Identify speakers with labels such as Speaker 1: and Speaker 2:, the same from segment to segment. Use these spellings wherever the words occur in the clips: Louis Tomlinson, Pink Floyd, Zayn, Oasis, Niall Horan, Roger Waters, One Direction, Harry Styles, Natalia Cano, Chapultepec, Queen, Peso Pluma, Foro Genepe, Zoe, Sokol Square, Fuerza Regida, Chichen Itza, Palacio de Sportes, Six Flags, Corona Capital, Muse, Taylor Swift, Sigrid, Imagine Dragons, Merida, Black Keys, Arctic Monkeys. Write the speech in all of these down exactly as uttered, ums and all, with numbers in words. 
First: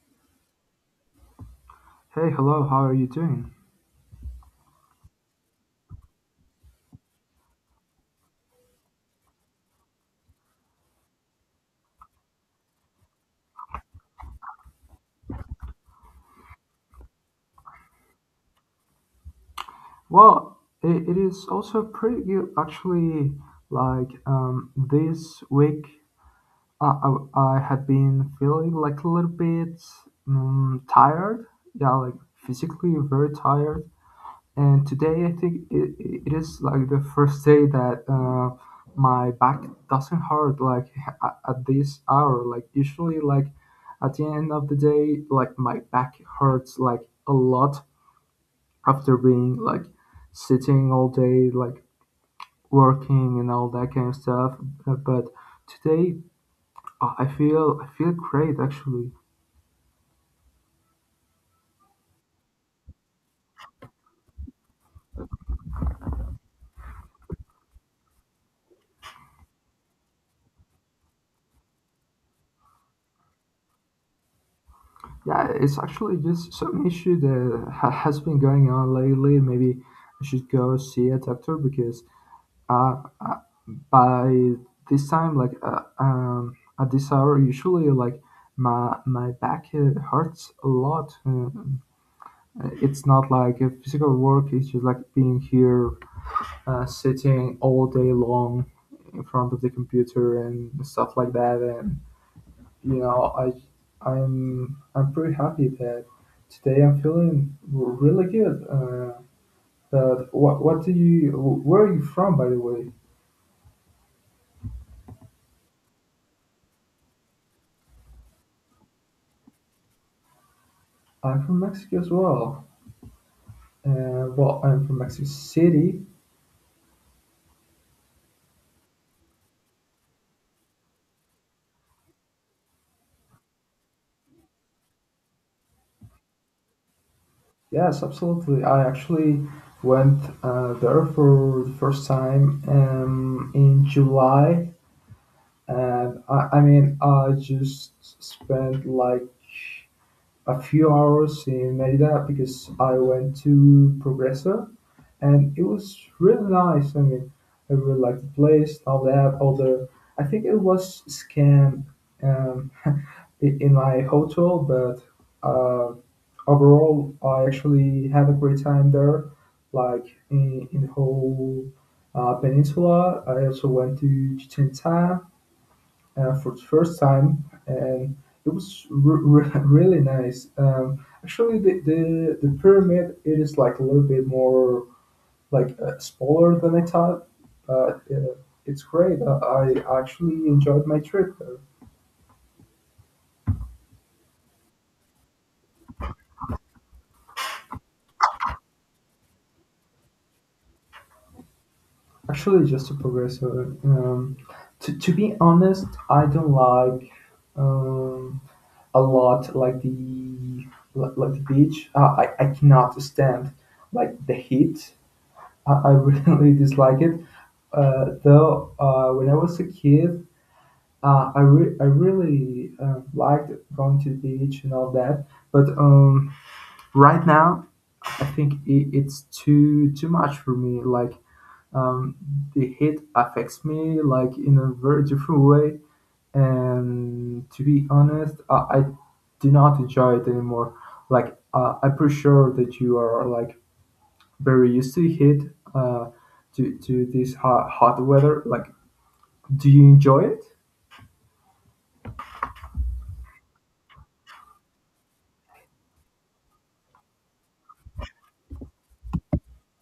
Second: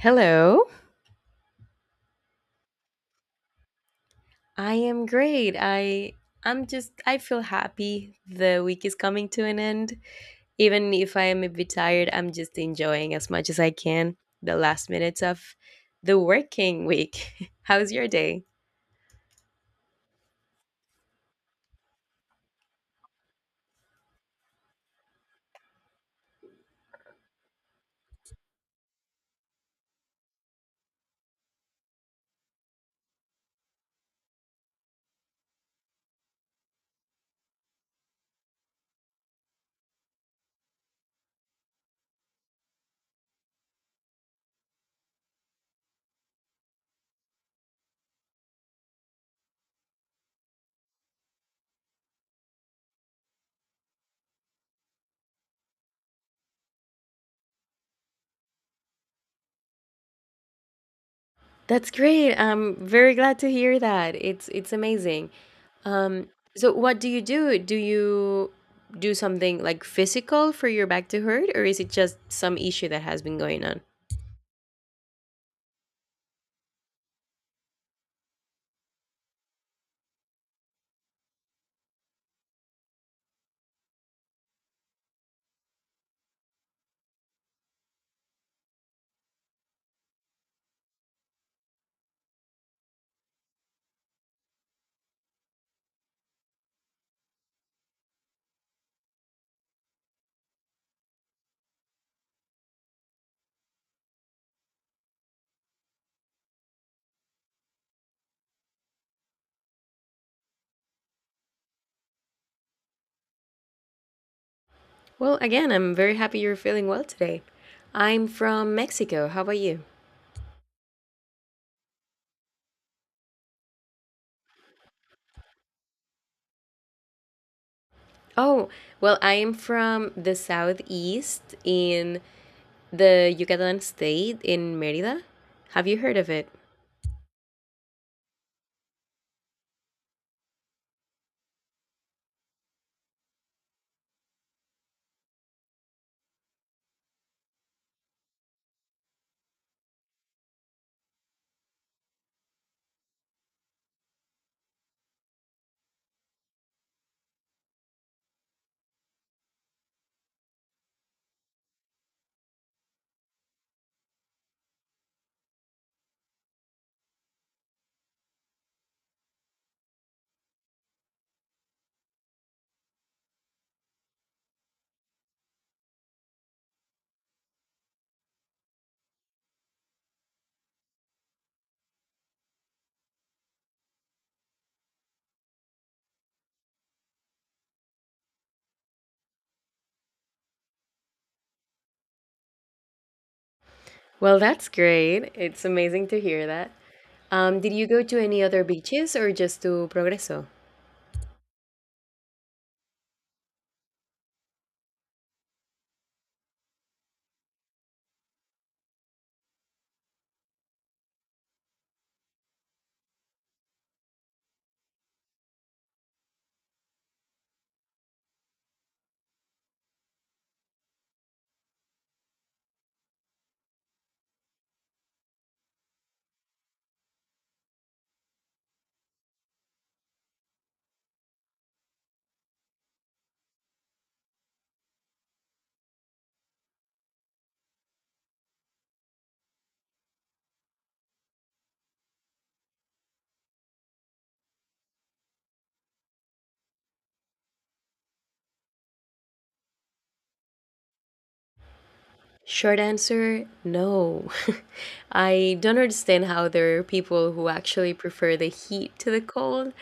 Speaker 1: Hello.
Speaker 2: Hey, hello, how are you doing?
Speaker 1: I am great. I I'm just I feel happy. The week is coming to an end. Even if I am a bit tired, I'm just enjoying as much as I can the last minutes of the working week. How's your day?
Speaker 2: Well, it, it is also pretty good actually. Like um, this week, I, I, I had been feeling like a little bit um, tired. Yeah, like physically very tired. And today, I think it, it is like the first day that uh, my back doesn't hurt like at, at this hour. Like usually, like at the end of the day, like my back hurts like a lot after being like sitting all day, like working and all that kind of stuff. Uh, But today, uh, I feel I feel great actually.
Speaker 1: That's great. I'm very glad to hear that. It's it's amazing. Um so what do you do? Do you do something like physical for your back to hurt, or is it just some issue that has been going on?
Speaker 2: Yeah, it's actually just some issue that ha- has been going on lately. Maybe I should go see a doctor because uh, uh, by this time, like uh, um, at this hour, usually like my my back uh, hurts a lot. Uh, it's not like a physical work; it's just like being here uh, sitting all day long in front of the computer and stuff like that. And you know, I I'm I'm pretty happy that today I'm feeling really good. Uh, but what what do you? Where are you from, by the way?
Speaker 1: Well, again, I'm very happy you're feeling well today. I'm from Mexico. How about you?
Speaker 2: I'm from Mexico as well. Uh, well, I'm from Mexico City.
Speaker 1: Oh, well, I am from the southeast in the Yucatan state in Merida. Have you heard of it?
Speaker 2: Yes, absolutely. I actually went uh, there for the first time um, in July. And I, I mean, I just spent like a few hours in Merida because I went to Progreso, and it was really nice. I mean, I really liked the place, all that. Although I think it was scam um, i- in my hotel, but uh, overall, I actually had a great time there. Like in, in the whole uh, peninsula, I also went to Chichen Itza uh, for the first time, and it was re- re- really nice. Um, actually, the, the the pyramid it is like a little bit more like uh, smaller than I thought, but uh, it's great. Uh, I actually enjoyed my trip there.
Speaker 1: Well, that's great. It's amazing to hear that. Um, did you go to any other beaches, or just to Progreso?
Speaker 2: Actually, just to progress, uh, um, to to be honest, I don't like um, a lot like the like, like the beach. Uh, I I cannot stand like the heat. I, I really dislike it. Uh, though uh, when I was a kid, uh, I re- I really uh, liked going to the beach and all that. But um, right now, I think I it's too too much for me. Like um, the heat affects me like in a very different way. And to be honest, I, I do not enjoy it anymore. Like uh, I'm pretty sure that you are like very used to the heat, uh, to to this hot, hot weather. Like, do you enjoy it?
Speaker 1: Short answer, no. I don't understand how there are people who actually prefer the heat to the cold.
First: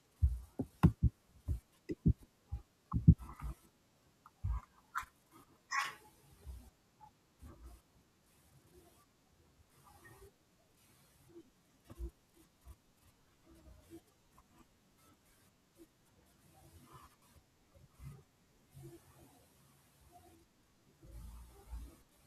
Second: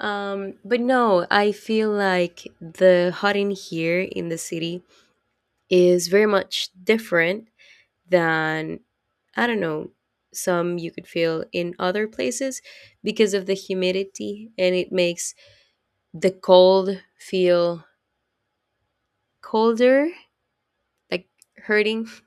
Speaker 1: Um, but no, I feel like the hot in here in the city is very much different than, I don't know, some you could feel in other places because of the humidity, and it makes the cold feel colder, like hurting.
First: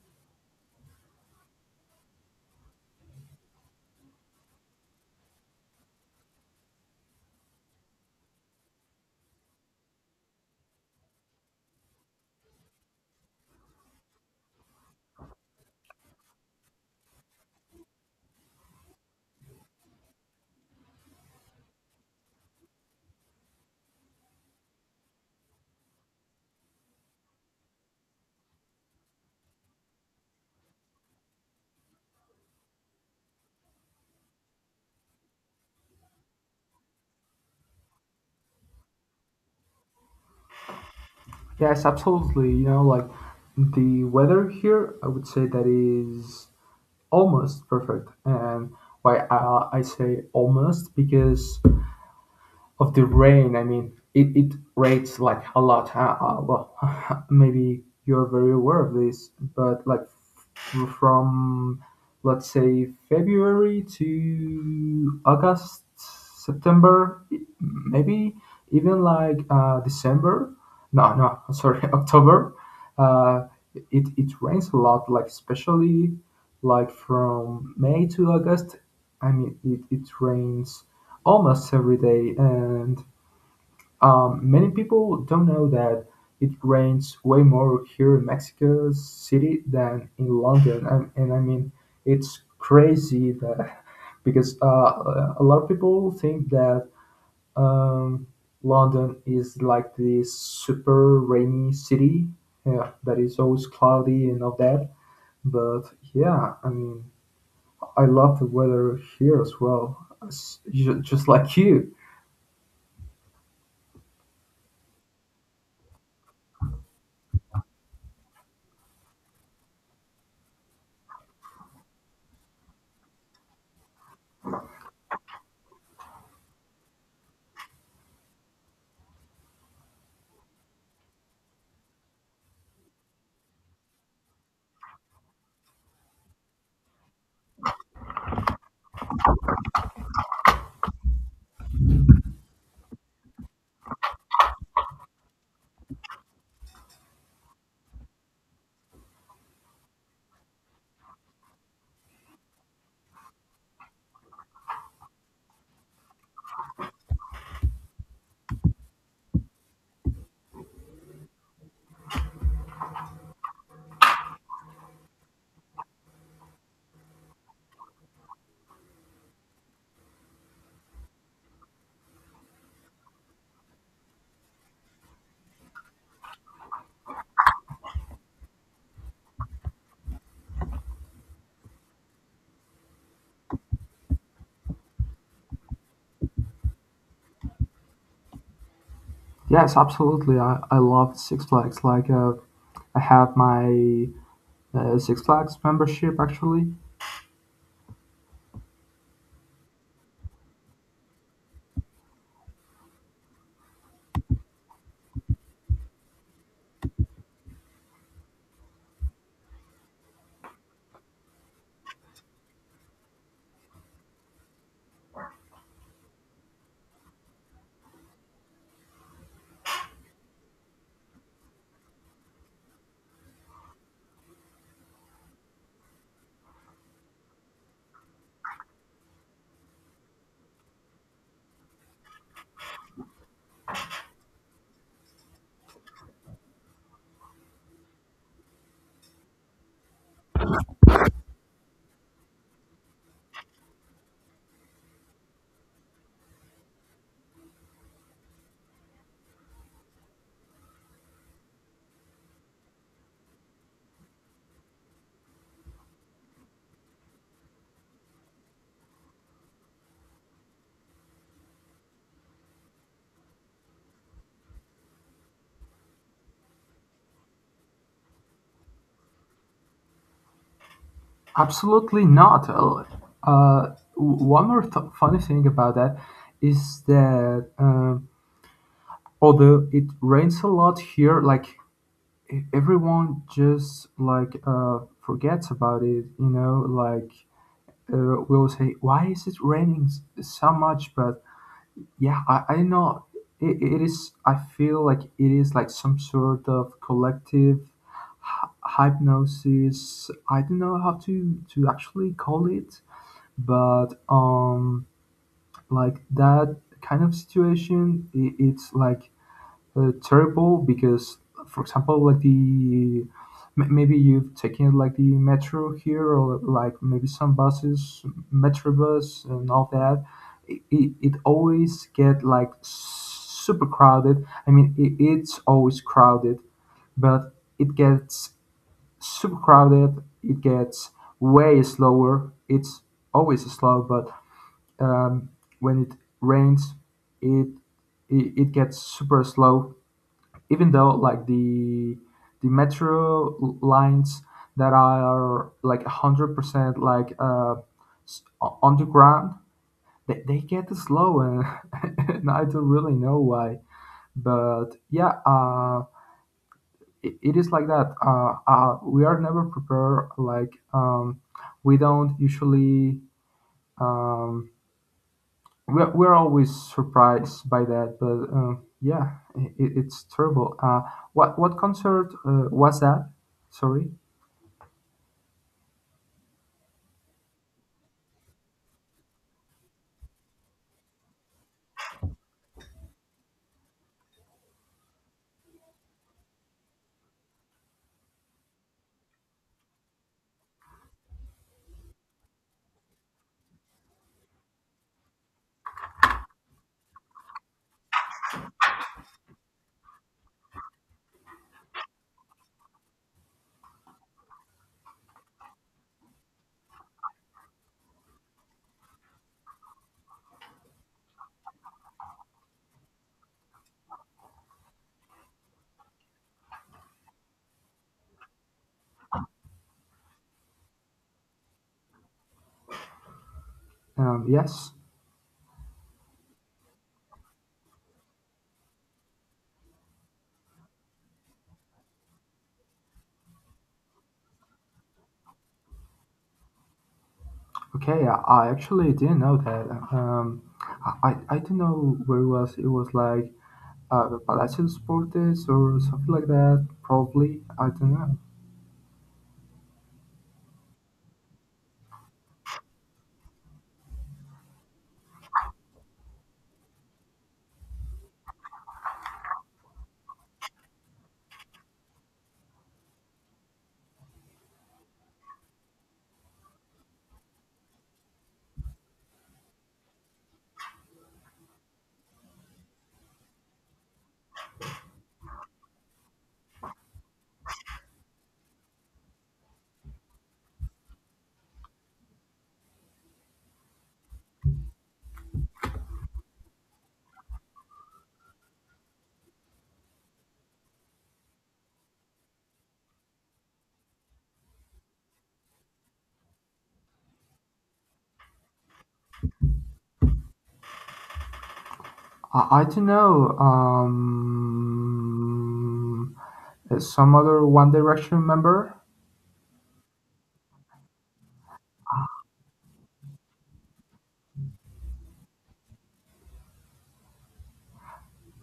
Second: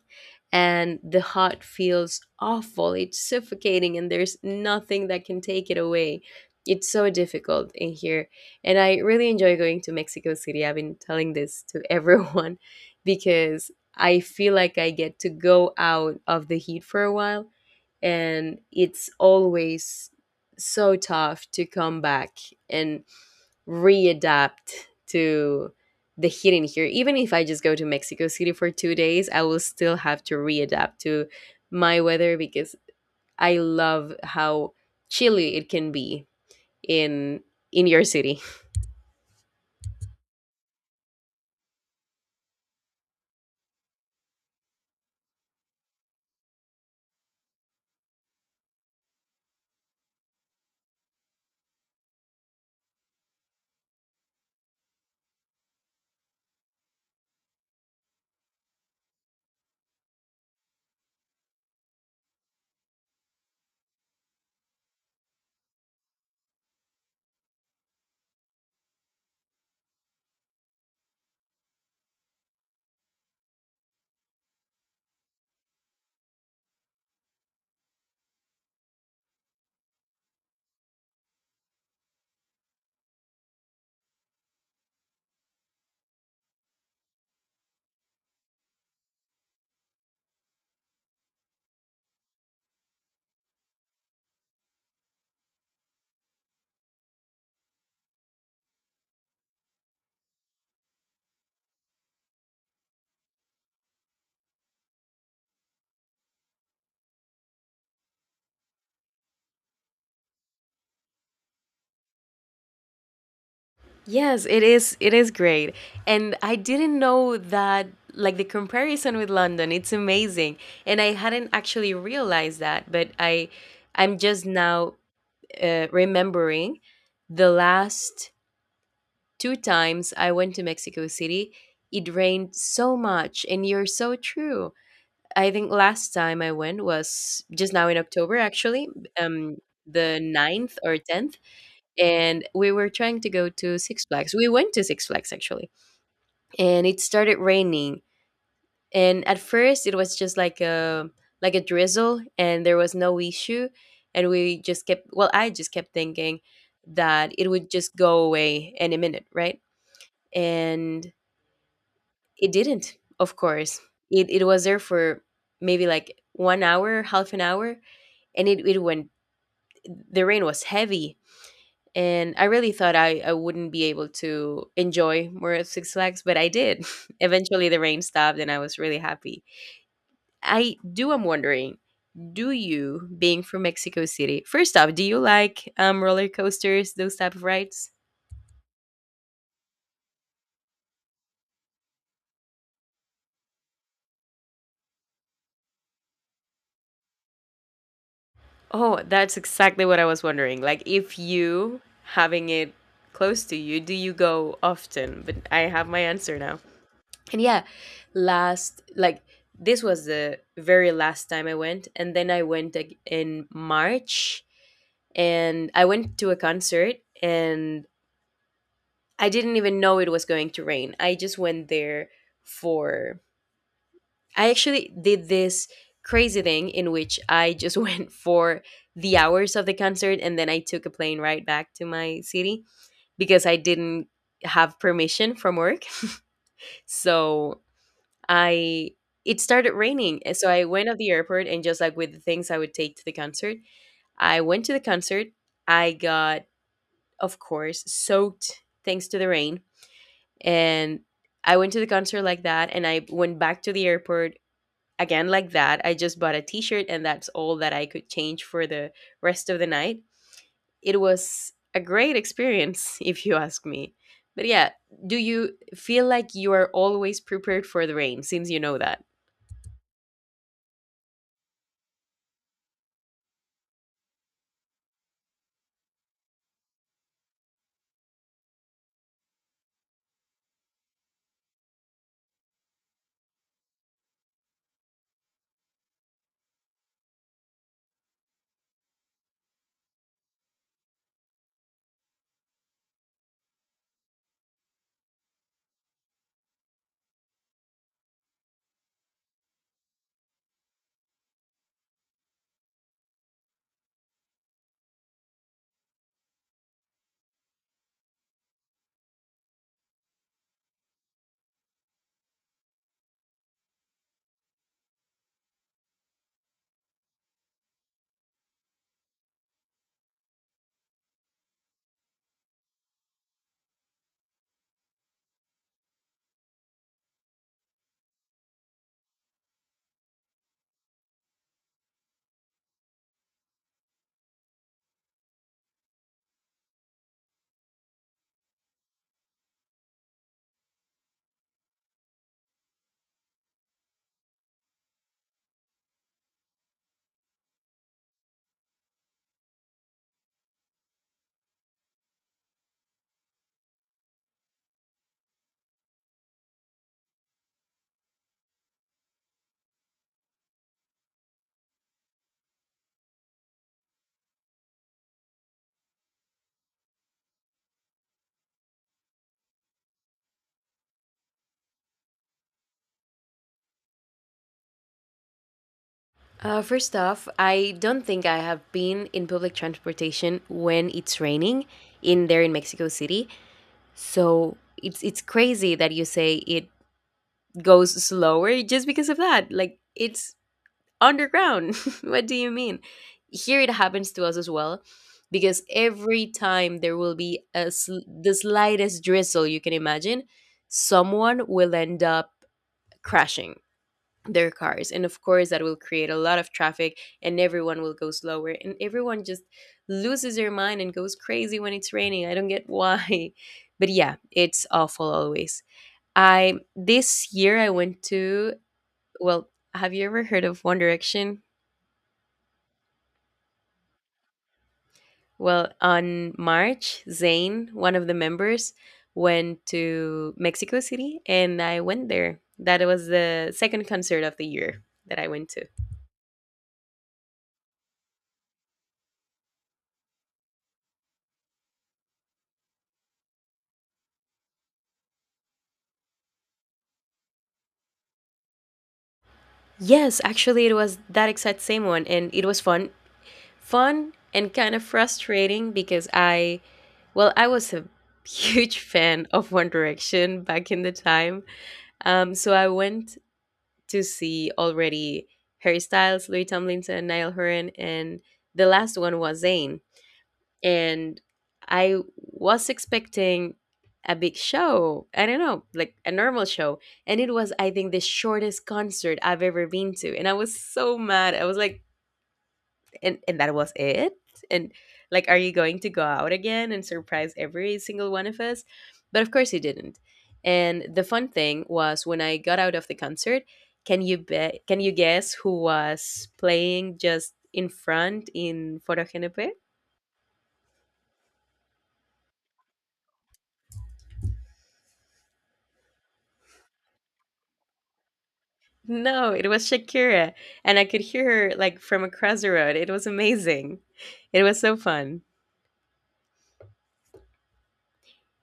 Speaker 1: And the heart feels awful. It's suffocating, and there's nothing that can take it away. It's so difficult in here. And I really enjoy going to Mexico City. I've been telling this to everyone because I feel like I get to go out of the heat for a while, and it's always so tough to come back and readapt to the heat in here. Even if I just go to Mexico City for two days, I will still have to readapt to my weather because I love how chilly it can be in in your city.
Speaker 2: Yes, absolutely. You know, like the weather here, I would say that is almost perfect. And why I, I say almost because of the rain. I mean, it, it rains like a lot. Huh? Uh, well, maybe you're very aware of this, but like f- from let's say February to August, September, i- maybe even like uh, December. No, no, sorry, October. Uh, it it rains a lot, like especially like from May to August. I mean, it, it rains almost every day, and um, many people don't know that it rains way more here in Mexico City than in London. And, and I mean, it's crazy that because uh, a lot of people think that um, London is like this super rainy city, yeah, that is always cloudy and all that. But yeah, I mean, I love the weather here as well, as- ju- just like you.
Speaker 1: Yes, it is it is great. And I didn't know that, like, the comparison with London, it's amazing. And I hadn't actually realized that, but I I'm just now uh, remembering the last two times I went to Mexico City, it rained so much, and you're so true. I think last time I went was just now in October, actually, um, the ninth or tenth, and we were trying to go to Six Flags. We went to Six Flags, actually, and it started raining. And at first, it was just like a like a drizzle, and there was no issue. And we just kept, well, I just kept thinking that it would just go away any minute, right? And it didn't, of course. It it was there for maybe like one hour, half an hour, and it, it went the rain was heavy. And I really thought I, I wouldn't be able to enjoy more of Six Flags, but I did. Eventually the rain stopped and I was really happy. I do i am wondering, do you being from Mexico City, first off, do you like um roller coasters, those type of rides?
Speaker 2: Yes, absolutely. I, I love Six Flags. Like, uh, I have my uh, Six Flags membership actually.
Speaker 1: Oh, that's exactly what I was wondering. Like, if you, having it close to you, do you go often? But I have my answer now. And yeah, last, like, this was the very last time I went. And then I went ag- in March, and I went to a concert, and I didn't even know it was going to rain. I just went there for I actually did this crazy thing in which I just went for the hours of the concert, and then I took a plane right back to my city because I didn't have permission from work. so I It started raining, and so I went to the airport and, just like, with the things I would take to the concert, I went to the concert. I got, of course, soaked thanks to the rain. And I went to the concert like that, and I went back to the airport again like that. I just bought a t-shirt, and that's all that I could change for the rest of the night. It was a great experience if you ask me. But yeah, do you feel like you are always prepared for the rain, since you know that?
Speaker 2: Absolutely not. Uh, uh, w- one more th- funny thing about that is that uh, although it rains a lot here, like e- everyone just like uh, forgets about it. You know, like uh, we will say, "Why is it raining s- so much?" But yeah, I, I know it, it is. I feel like it is like some sort of collective hy- hypnosis. I don't know how to to actually call it, but um, like that kind of situation, I it's like uh, terrible because, for example, like the m- maybe you've taken like the metro here or like maybe some buses, metro bus and all that. It, it, it always get like super crowded. I mean, it, it's always crowded, but it gets super crowded. It gets way slower. It's always slow, but um, when it rains, it it, it gets super slow even though like the the metro l- lines that are like one hundred percent like uh s- o- underground, they, they get slow, and and I don't really know why. But yeah, uh it, it is like that. Uh, uh we are never prepared, like um we don't usually um we're, we're always surprised by that. But uh, yeah, it, it's terrible. uh, what what concert uh, was that, sorry?
Speaker 1: Uh, first off, I don't think I have been in public transportation when it's raining in there in Mexico City. So it's it's crazy that you say it goes slower just because of that. Like, it's underground. What do you mean? Here it happens to us as well, because every time there will be a sl- the slightest drizzle you can imagine, someone will end up crashing their cars, and of course that will create a lot of traffic, and everyone will go slower, and everyone just loses their mind and goes crazy when it's raining. I don't get why, but yeah, it's awful always. I This year I went to. Well, have you ever heard of One Direction?
Speaker 2: Um, yes.
Speaker 1: Well, on March, Zane, one of the members, went to Mexico City, and I went there. That was the second concert of the year that I went to.
Speaker 2: Okay, I, I actually didn't know that. Um, I, I I don't know where it was. It was like uh, the Palacio de Sportes or something like that probably, I don't know.
Speaker 1: Yes, actually, it was that exact same one, and it was fun. Fun and kind of frustrating because I, well, I was a huge fan of One Direction back in the time. Um, so I went to see already Harry Styles, Louis Tomlinson, Niall Horan, and the last one was Zayn. And I was expecting a big show. I don't know, like a normal show. And it was, I think, the shortest concert I've ever been to. And I was so mad. I was like, and, and that was it? And like, are you going to go out again and surprise every single one of us? But of course, he didn't. And the fun thing was, when I got out of the concert, can you bet? Can you guess who was playing just in front in Foro Genepe?
Speaker 2: I, I don't know, um, uh, some other One Direction member.
Speaker 1: No, it was Shakira, and I could hear her, like, from across the road. It was amazing. It was so fun.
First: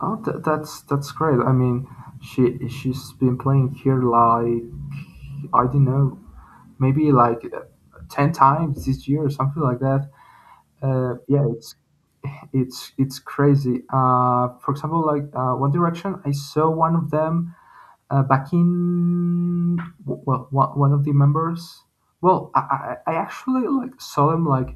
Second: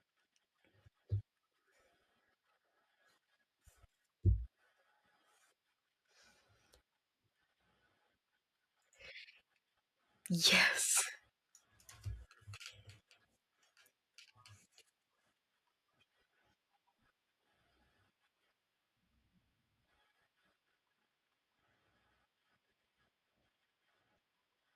Speaker 2: Oh, th- that's that's great. I mean, she she's been playing here, like I don't know, maybe like uh, ten times this year or something like that.
Speaker 1: Yes.
Speaker 2: Uh, yeah, it's it's it's crazy. Uh, for example, like uh, One Direction, I saw one of them uh, back in w- well, one, one of the members. Well, I, I I actually like saw them like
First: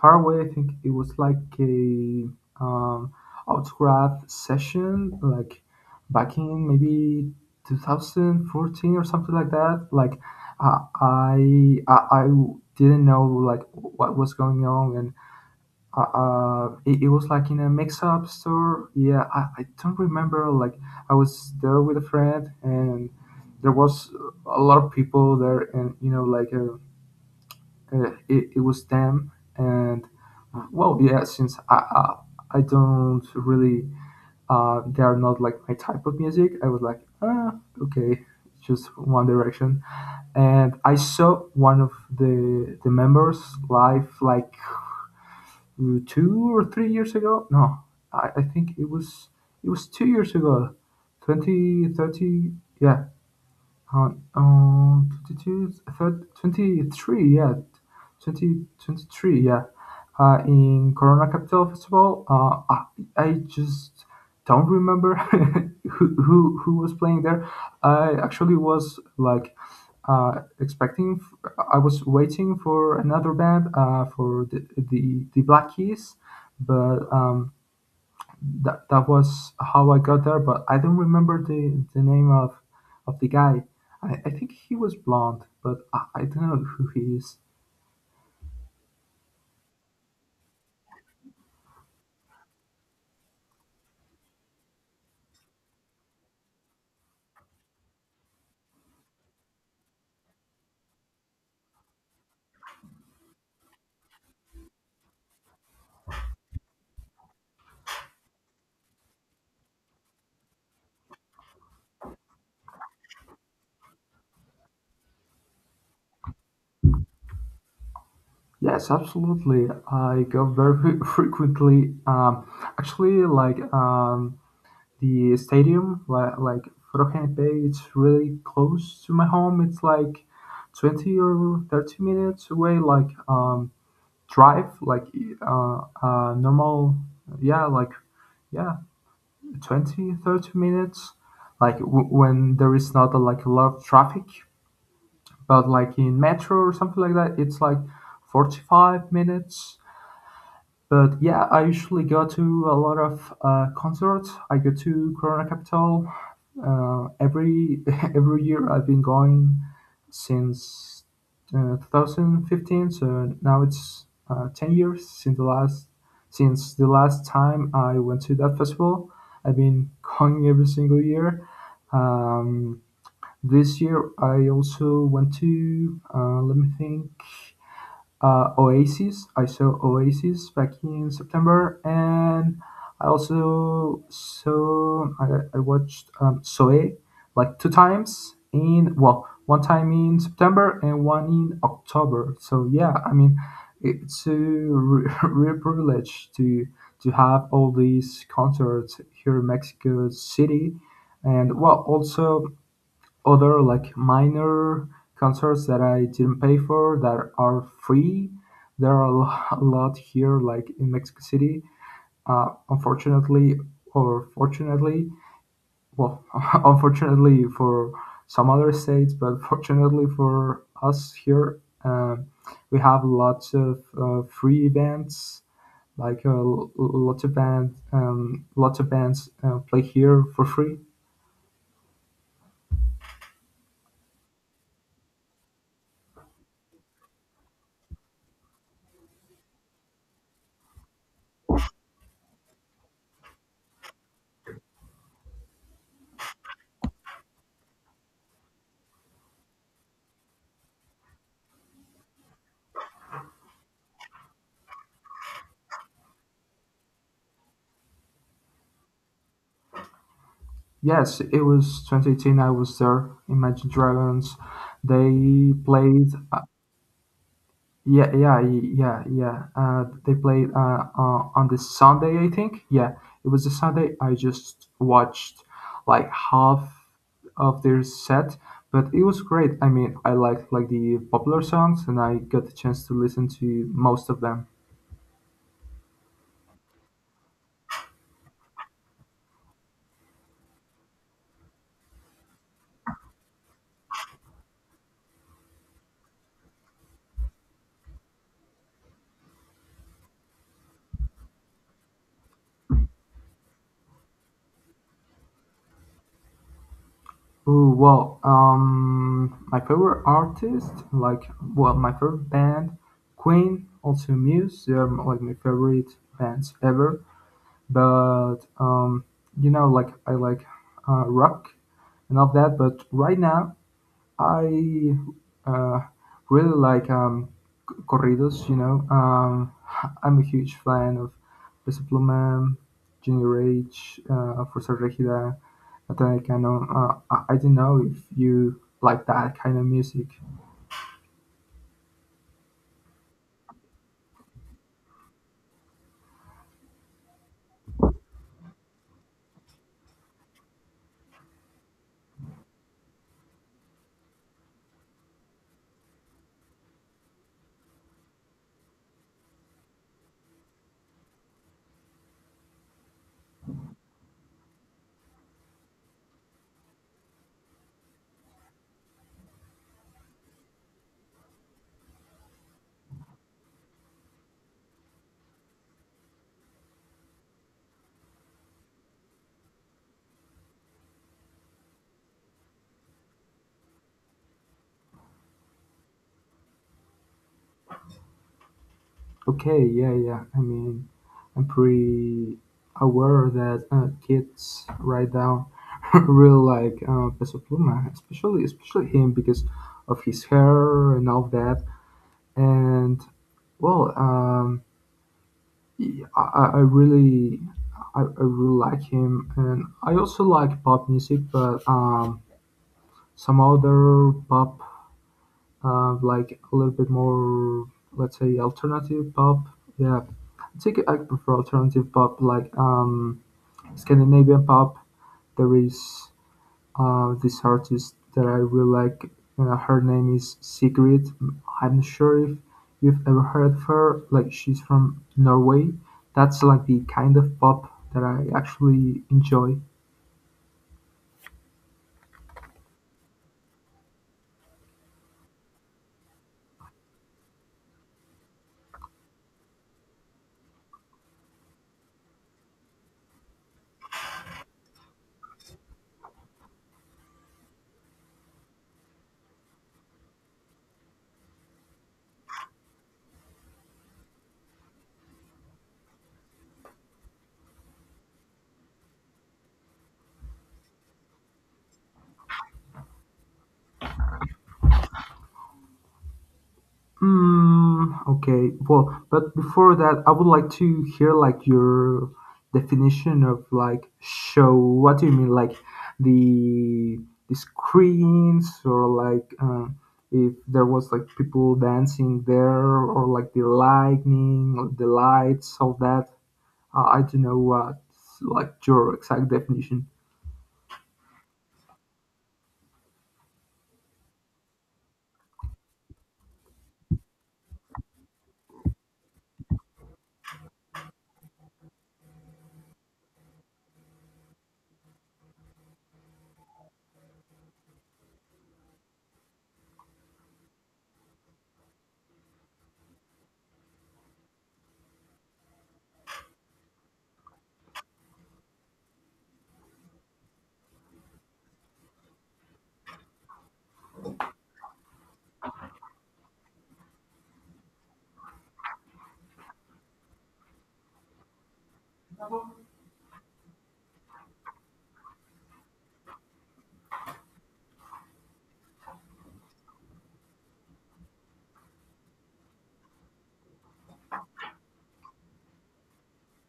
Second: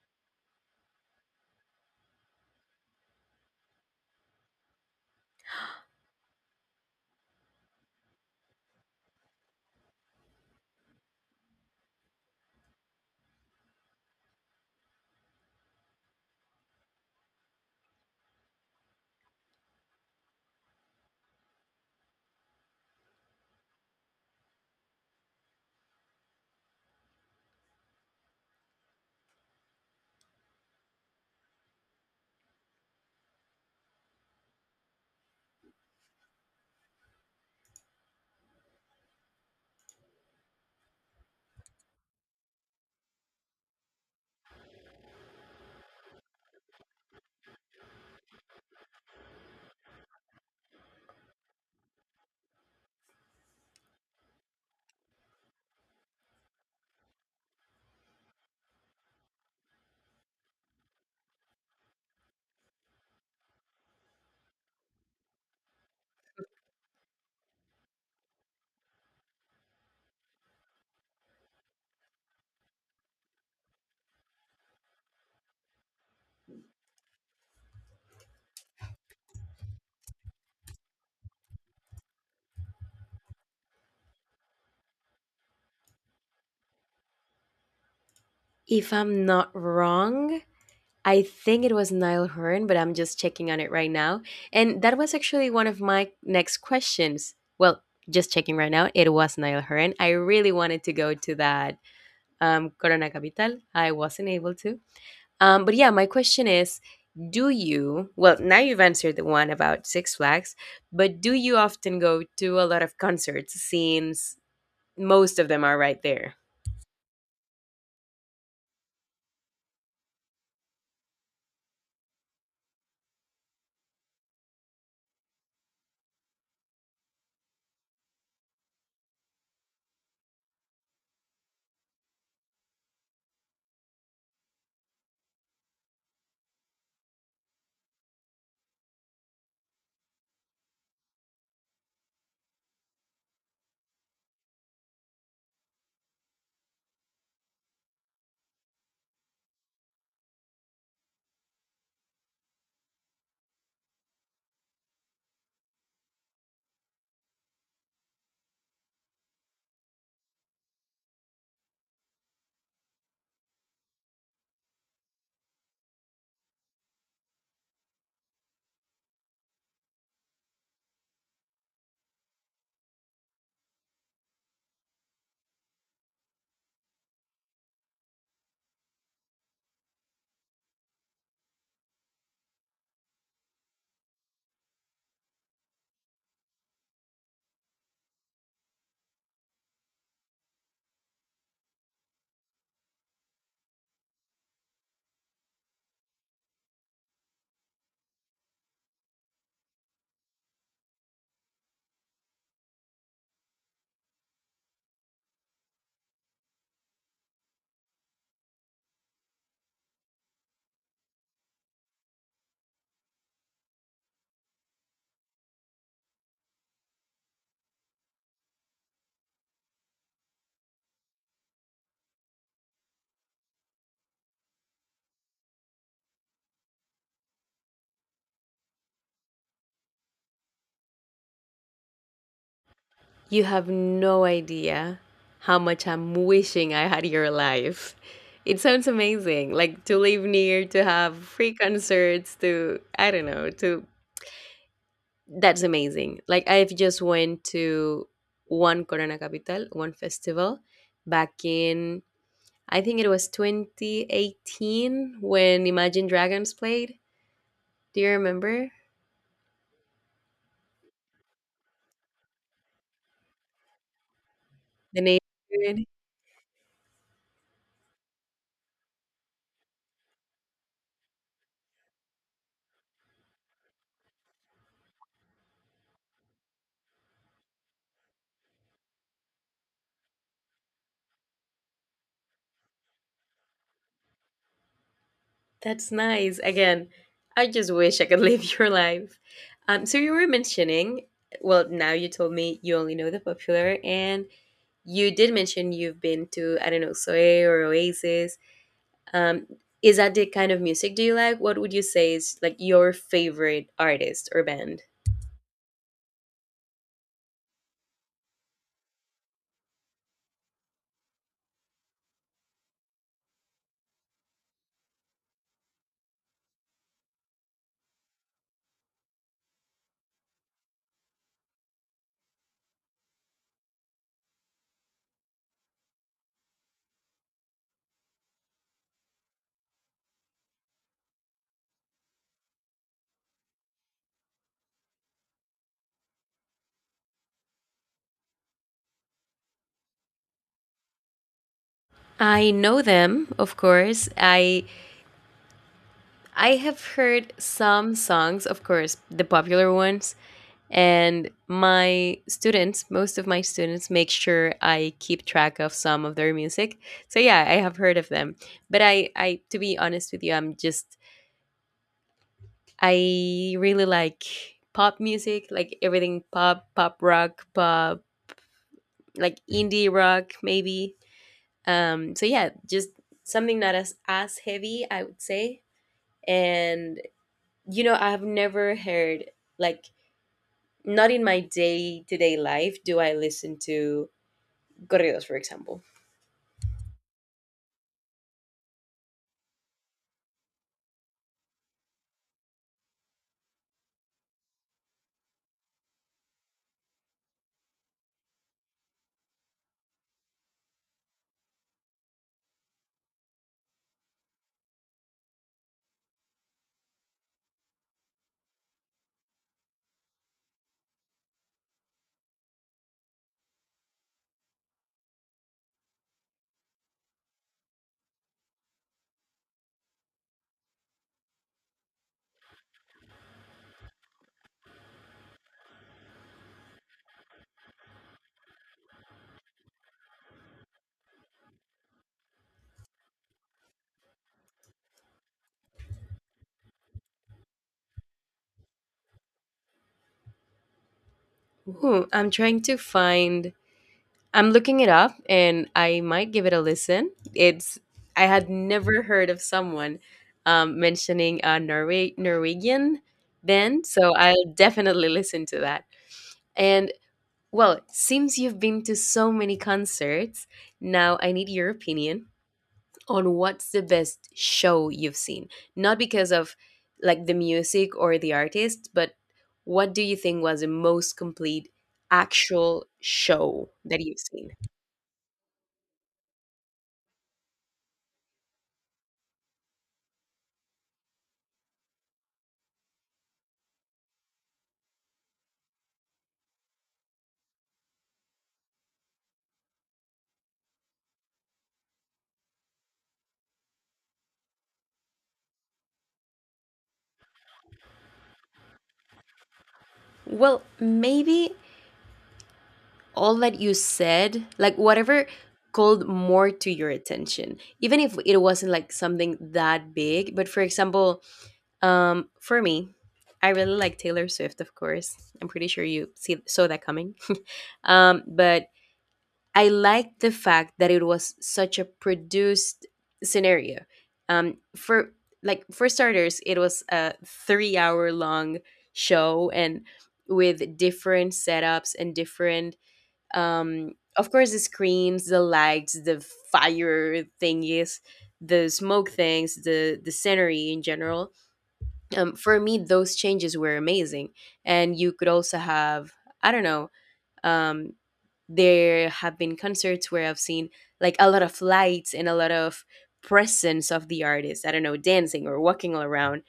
Speaker 2: far away, I think it was like a um, autograph session, like back in maybe two thousand fourteen or something like that. Like uh, I, I I didn't know like what was going on, and uh, uh, it, it was like in a mix-up store. Yeah, I, I don't remember. Like I was there with a friend, and there was a lot of people there, and you know like. Uh, uh, it, it was them, and uh, well, yeah, since i i, I don't really uh, they are not like my type of music. I was like, ah, okay, just one direction. And I saw one of the the members live like uh, two or three years ago. No, i, I think it was it was two years ago, twenty thirty. Yeah. How, uh, twenty two, twenty three, yeah, twenty twenty three, yeah, uh, in Corona Capital Festival. Uh, I, I just don't remember who, who who was playing there. I actually was like uh, expecting. f- I was waiting for another band, uh, for the the, the Black Keys, but um, that that was how I got there, but I don't remember the the name of of the guy. I, I think he was blonde, but I, I don't know who he is.
Speaker 1: If I'm not wrong, I think it was Niall Horan, but I'm just checking on it right now. And that was actually one of my next questions. Well, just checking right now, it was Niall Horan. I really wanted to go to that um, Corona Capital. I wasn't able to. Um, but yeah, my question is, do you, well, now you've answered the one about Six Flags, but do you often go to a lot of concerts since most of them are right there?
Speaker 2: Yes, absolutely. I go very frequently. Um, actually, like um, the stadium, like like Rohan Bay, it's really close to my home. It's like twenty or thirty minutes away. Like um, drive, like e, uh, uh, normal. Yeah, like, yeah. Twenty, thirty minutes like w- when there is not a, like a lot of traffic. But like in metro or something like that, it's like forty five minutes. But yeah, I usually go to a lot of uh, concerts. I go to Corona Capital uh, every every year. I've been going since uh, two thousand fifteen. So now it's uh, ten years since the last since the last time I went to that festival. I've been going every single year. Um, this year I also went to, uh, let me think, uh, Oasis. I saw Oasis back in September, and I also saw I, I watched um, Zoe like two times in, well, one time in September and one in October. So yeah, I mean, it's a re- real privilege to to have all these concerts here in Mexico City, and well, also other like minor concerts that I didn't pay for that are free. There are a lo- a lot here, like in Mexico City. Uh, unfortunately, or fortunately, well, unfortunately for some other states, but fortunately for us here, um, we have lots of uh, free events. Like uh, l- lots of band, um, lots of bands uh, play here for free.
Speaker 1: You have no idea how much I'm wishing I had your life. It sounds amazing, like to live near, to have free concerts, to, I don't know, to, that's amazing. Like, I've just went to one Corona Capital, one festival back in, I think it was twenty eighteen, when Imagine Dragons played. Do you remember
Speaker 2: Yes, it was twenty eighteen. I was there. Imagine Dragons.
Speaker 1: the
Speaker 2: They
Speaker 1: neighborhood?
Speaker 2: played. Uh, yeah, yeah, yeah, yeah. Uh, they played uh, uh, on the Sunday, I think. Yeah, it was a Sunday. I just watched like half of their set, but it was great. I mean, I liked like the popular songs, and I got the chance to listen to most of them.
Speaker 1: That's nice. Again, I just wish I could live your life. Um, so you were mentioning, well, now you told me you only know the popular, and you did mention you've been to, I don't know, Soe or Oasis. Um, is that the kind of music do you like? What would you say is, like, your favorite artist or band?
Speaker 2: Ooh, well, um, my favorite artist, like, well, my favorite band, Queen, also Muse. They're m- like my favorite bands ever. But um, you know, like I like uh, rock and all that. But right now, I uh, really like um, c- corridos. You know. Um, I'm a huge fan of Peso Pluma, Junior H, uh, Fuerza Regida, Natalia Cano. Uh, I, I don't know if you like that kind of music.
Speaker 1: I know them, of course. I I have heard some songs, of course, the popular ones, and my students, most of my students, make sure I keep track of some of their music. So yeah, I have heard of them. But I, I, to be honest with you, I'm just I really like pop music, like everything pop, pop rock, pop, like indie rock, maybe. Um, so yeah, just something not as as heavy, I would say. And you know, I've never heard, like, not in my day to day life do I listen to corridos, for example.
Speaker 2: Okay, yeah, yeah. I mean, I'm pretty aware that uh, kids right now really like uh, Peso Pluma, especially especially him because of his hair and all that. And well, um, I, I I really, I, I really like him, and I also like pop music, but um, some other pop, uh, like a little bit more, let's say alternative pop. Yeah, I think I prefer alternative pop, like um, Scandinavian pop. There is uh, this artist that I really like. Uh, her name is Sigrid. I'm not sure if you've ever heard of her. Like she's from Norway. That's like the kind of pop that I actually enjoy.
Speaker 1: Ooh, I'm trying to find. I'm looking it up, and I might give it a listen. It's I had never heard of someone um, mentioning a Norway Norwegian band, so I'll definitely listen to that. And well, since you've been to so many concerts, now I need your opinion on what's the best show you've seen, not because of, like, the music or the artist, but what do you think was the most complete actual show that you've seen.
Speaker 2: Mm, okay. Well, but before that, I would like to hear like your definition of like show. What do you mean, like the the screens or like uh, if there was like people dancing there, or like the lightning or the lights, all that. Uh, I don't know what like your exact definition.
Speaker 1: Well, maybe all that you said, like, whatever called more to your attention, even if it wasn't like something that big, but for example, um for me, i really like Taylor Swift, of course. I'm pretty sure you see saw that coming. Um but I liked the fact that it was such a produced scenario. Um, for like for starters, it was a three-hour long show, and with different setups and different, um, of course, the screens, the lights, the fire thingies, the smoke things, the the scenery in general. Um, for me, those changes were amazing, and you could also have, I don't know, um, there have been concerts where I've seen, like, a lot of lights and a lot of presence of the artist. I don't know, dancing or walking all around.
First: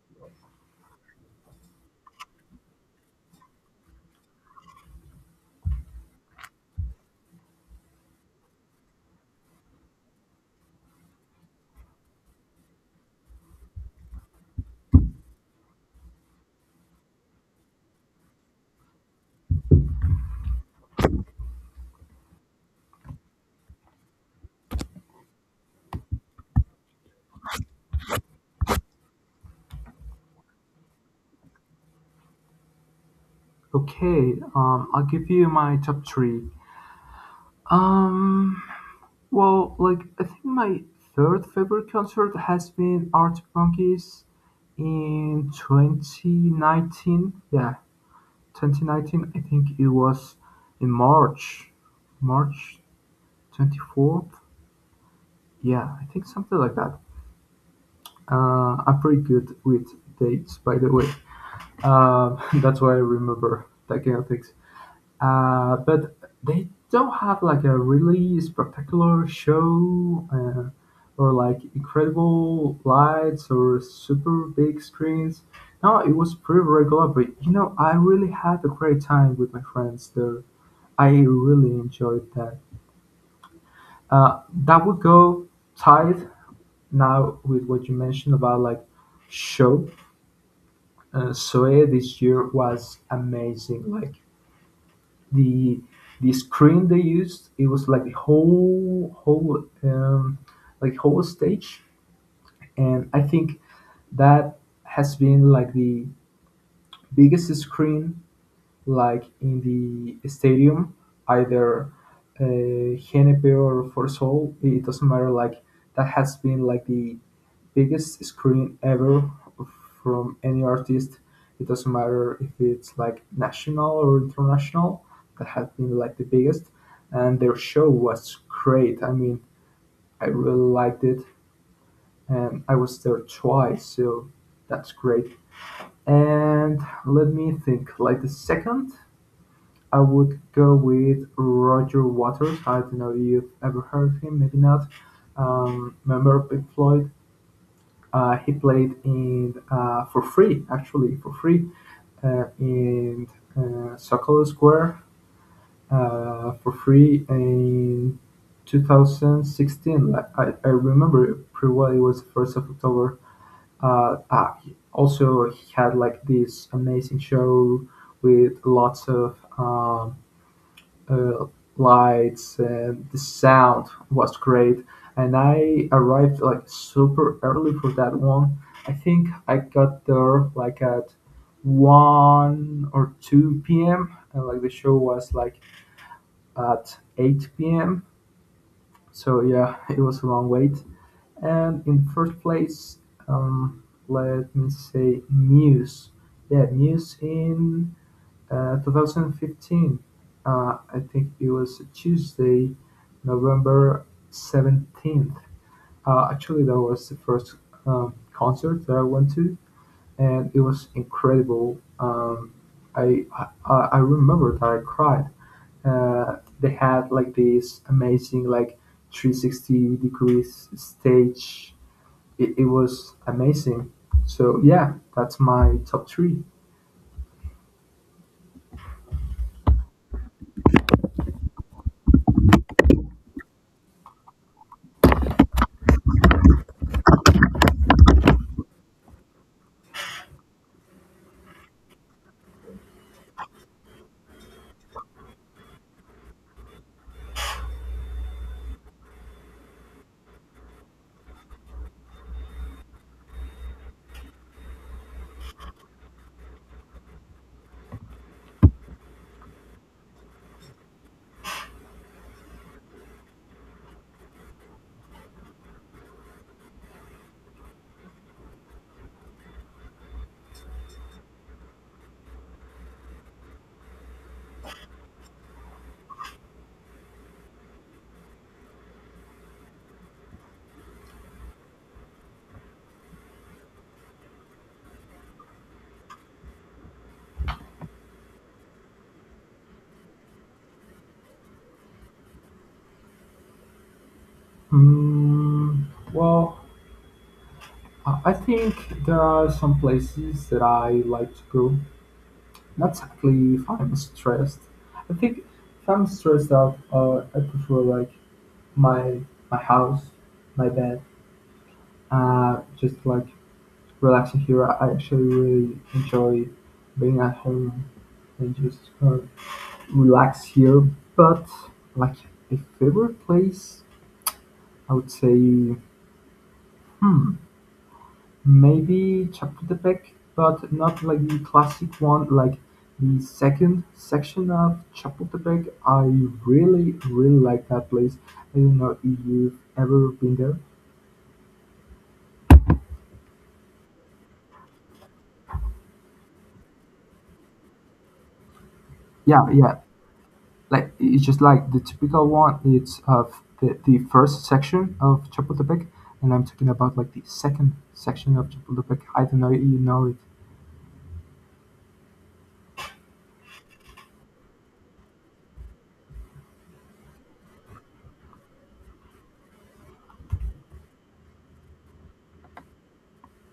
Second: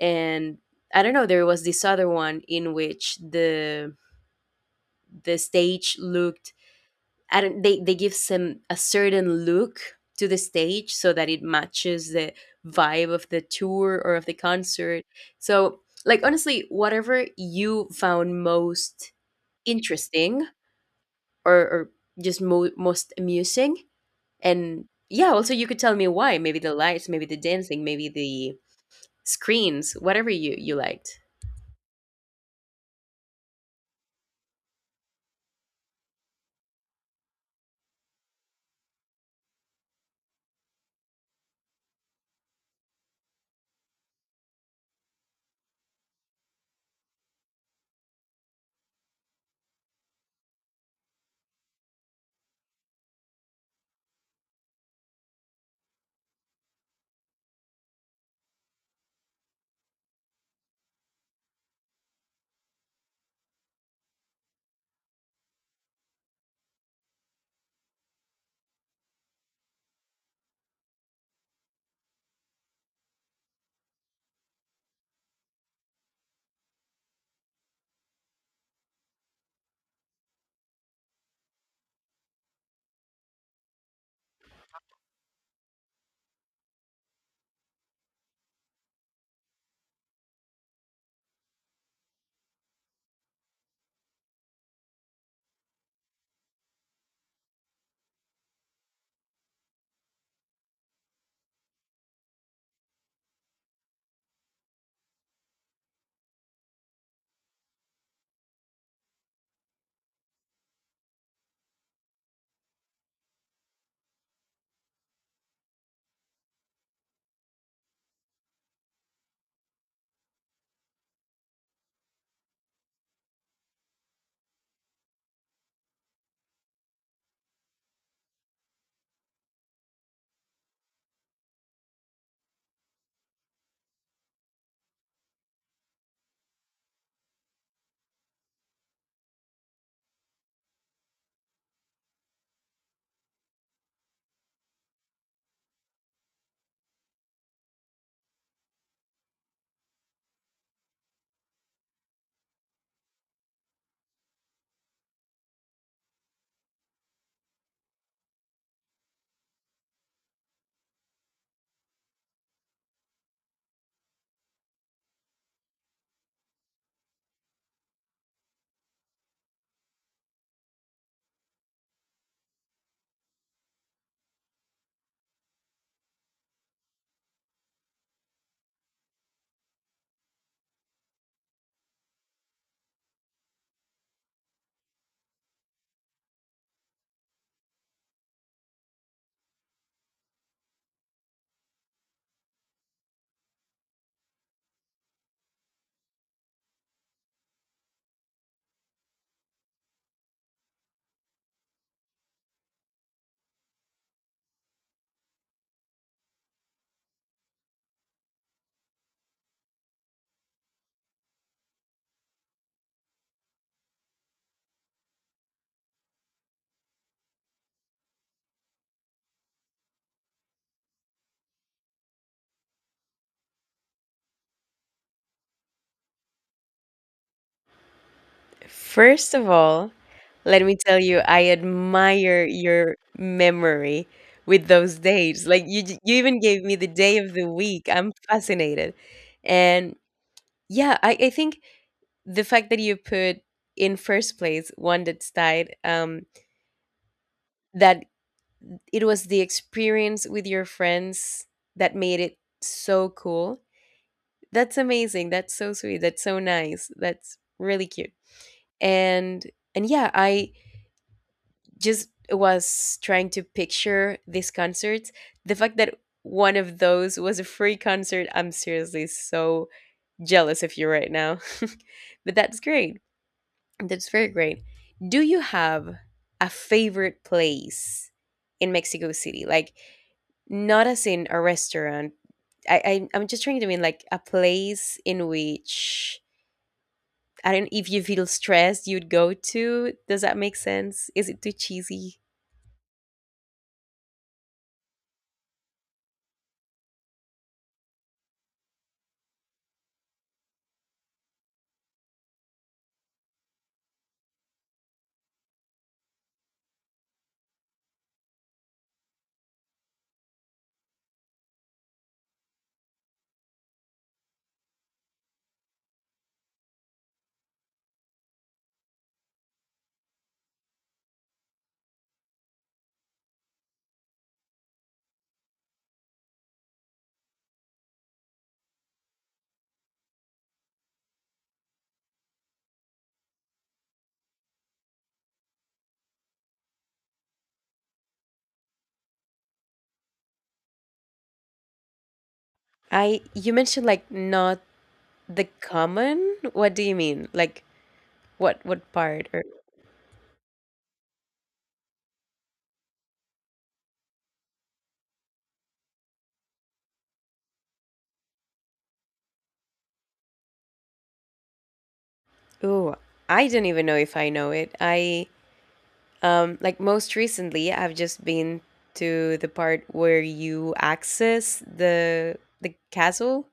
Speaker 1: And I don't know, there was this other one in which the the stage looked I don't they, they give some a certain look to the stage so that it matches the vibe of the tour or of the concert. So, like, honestly, whatever you found most interesting, or or just mo- most amusing. And yeah, also, you could tell me why. Maybe the lights, maybe the dancing, maybe the screens, whatever you you liked.
Speaker 2: Okay. Um, I'll give you my top three. Um. Well, like I think my third favorite concert has been Arctic Monkeys in twenty nineteen. Yeah, twenty nineteen. I think it was in March, March twenty-fourth. Yeah, I think something like that. Uh, I'm pretty good with dates, by the way. Uh, that's why I remember that kind of things. Uh, but they don't have like a really spectacular show uh, or like incredible lights or super big screens. No, it was pretty regular, but you know, I really had a great time with my friends there. I really enjoyed that. Uh, that would go tied now with what you mentioned about like show. Uh, Soe this year was amazing. Like the the screen they used, it was like the whole whole um, like whole stage, and I think that has been like the biggest screen like in the stadium, either uh, Genepe or for Seoul. It doesn't matter, like that has been like the biggest screen ever from any artist. It doesn't matter if it's like national or international, that has been like the biggest. And their show was great. I mean, I really liked it, and I was there twice, so that's great. And let me think. Like the second, I would go with Roger Waters. I don't know if you've ever heard of him, maybe not. Um, member of Pink Floyd? Uh, he played in uh, for free, actually for free, uh, in uh, Sokol Square uh, for free in twenty sixteen. I, I remember pretty well. It was the first of October. Uh, ah, Also, he had like this amazing show with lots of um, uh, lights, and the sound was great, and I arrived like super early for that one. I think I got there like at one or two p m and like the show was like at eight p m, so yeah, it was a long wait. And in first place, um let me say Muse. Yeah, Muse in uh, twenty fifteen. Uh, I think it was Tuesday, November seventeenth. Uh, actually, that was the first um, concert that I went to, and it was incredible. Um, I, I I remember that I cried. Uh, they had like this amazing like three hundred sixty degrees stage. It, it was amazing. So yeah, that's my top three.
Speaker 1: First of all, let me tell you, I admire your memory with those dates. Like, you, j- you even gave me the day of the week. I'm fascinated. And yeah, I, I think the fact that you put in first place one that's tied, um, that it was the experience with your friends that made it so cool. That's amazing. That's so sweet. That's so nice. That's really cute. And and yeah, I just was trying to picture these concerts. The fact that one of those was a free concert, I'm seriously so jealous of you right now. But that's great. That's very great. Do you have a favorite place in Mexico City? Like, not as in a restaurant. I, I I'm just trying to mean like a place in which, I don't if you feel stressed, you'd go to. Does that make sense? Is it too cheesy?
Speaker 2: Mm, well, Uh, I think there are some places that I like to go. Not exactly if I'm stressed. I think if I'm stressed out, uh, I prefer like my my house, my bed, uh, just like relaxing here. I actually really enjoy being at home and just uh, relax here. But like a favorite place, I would say, hmm, maybe Chapultepec, but not like the classic one, like the second section of Chapultepec. I really, really like that place. I don't know if you've ever been there.
Speaker 1: I You mentioned, like, not the common. What do you mean? Like, what what part, or?
Speaker 2: Yeah, yeah. Like it's just like the typical one. It's of the, the first section of Chapultepec, and I'm talking about like the second section of Chapultepec. I don't know if you know it.
Speaker 1: Ooh, I don't even know if I know it. I Um, like most recently, I've just been to the part where you access the the castle,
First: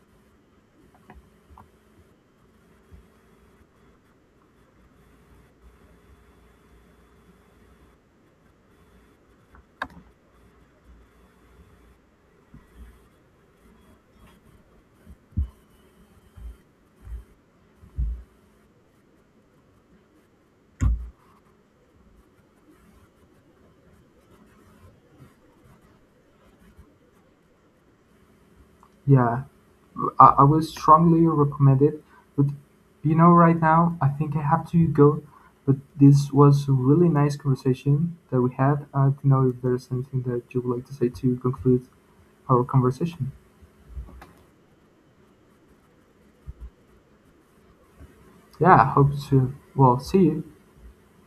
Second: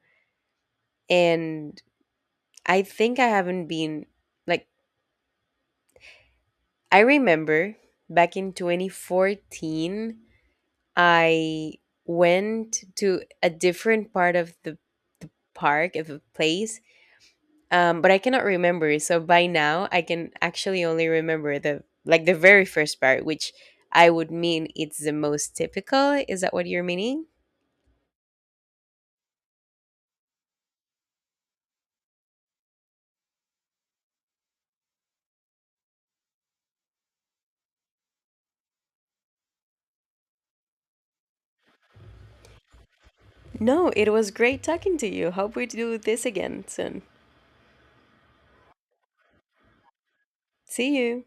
Speaker 1: and I think I haven't been. Like, I remember back in twenty fourteen, I went to a different part of the the park, of the place, um, but I cannot remember. So by now, I can actually only remember the like the very first part, which I would mean it's the most typical. Is that what you're meaning?
Speaker 2: Yeah, I, I will strongly recommend it. But you know, right now, I think I have to go. But this was a really nice conversation that we had. I don't know if there's anything that you would like to say to conclude our conversation.
Speaker 1: No, it was great talking to you. Hope we do this again soon.
Speaker 2: Yeah, I hope to. Well, see you.
Speaker 1: See you.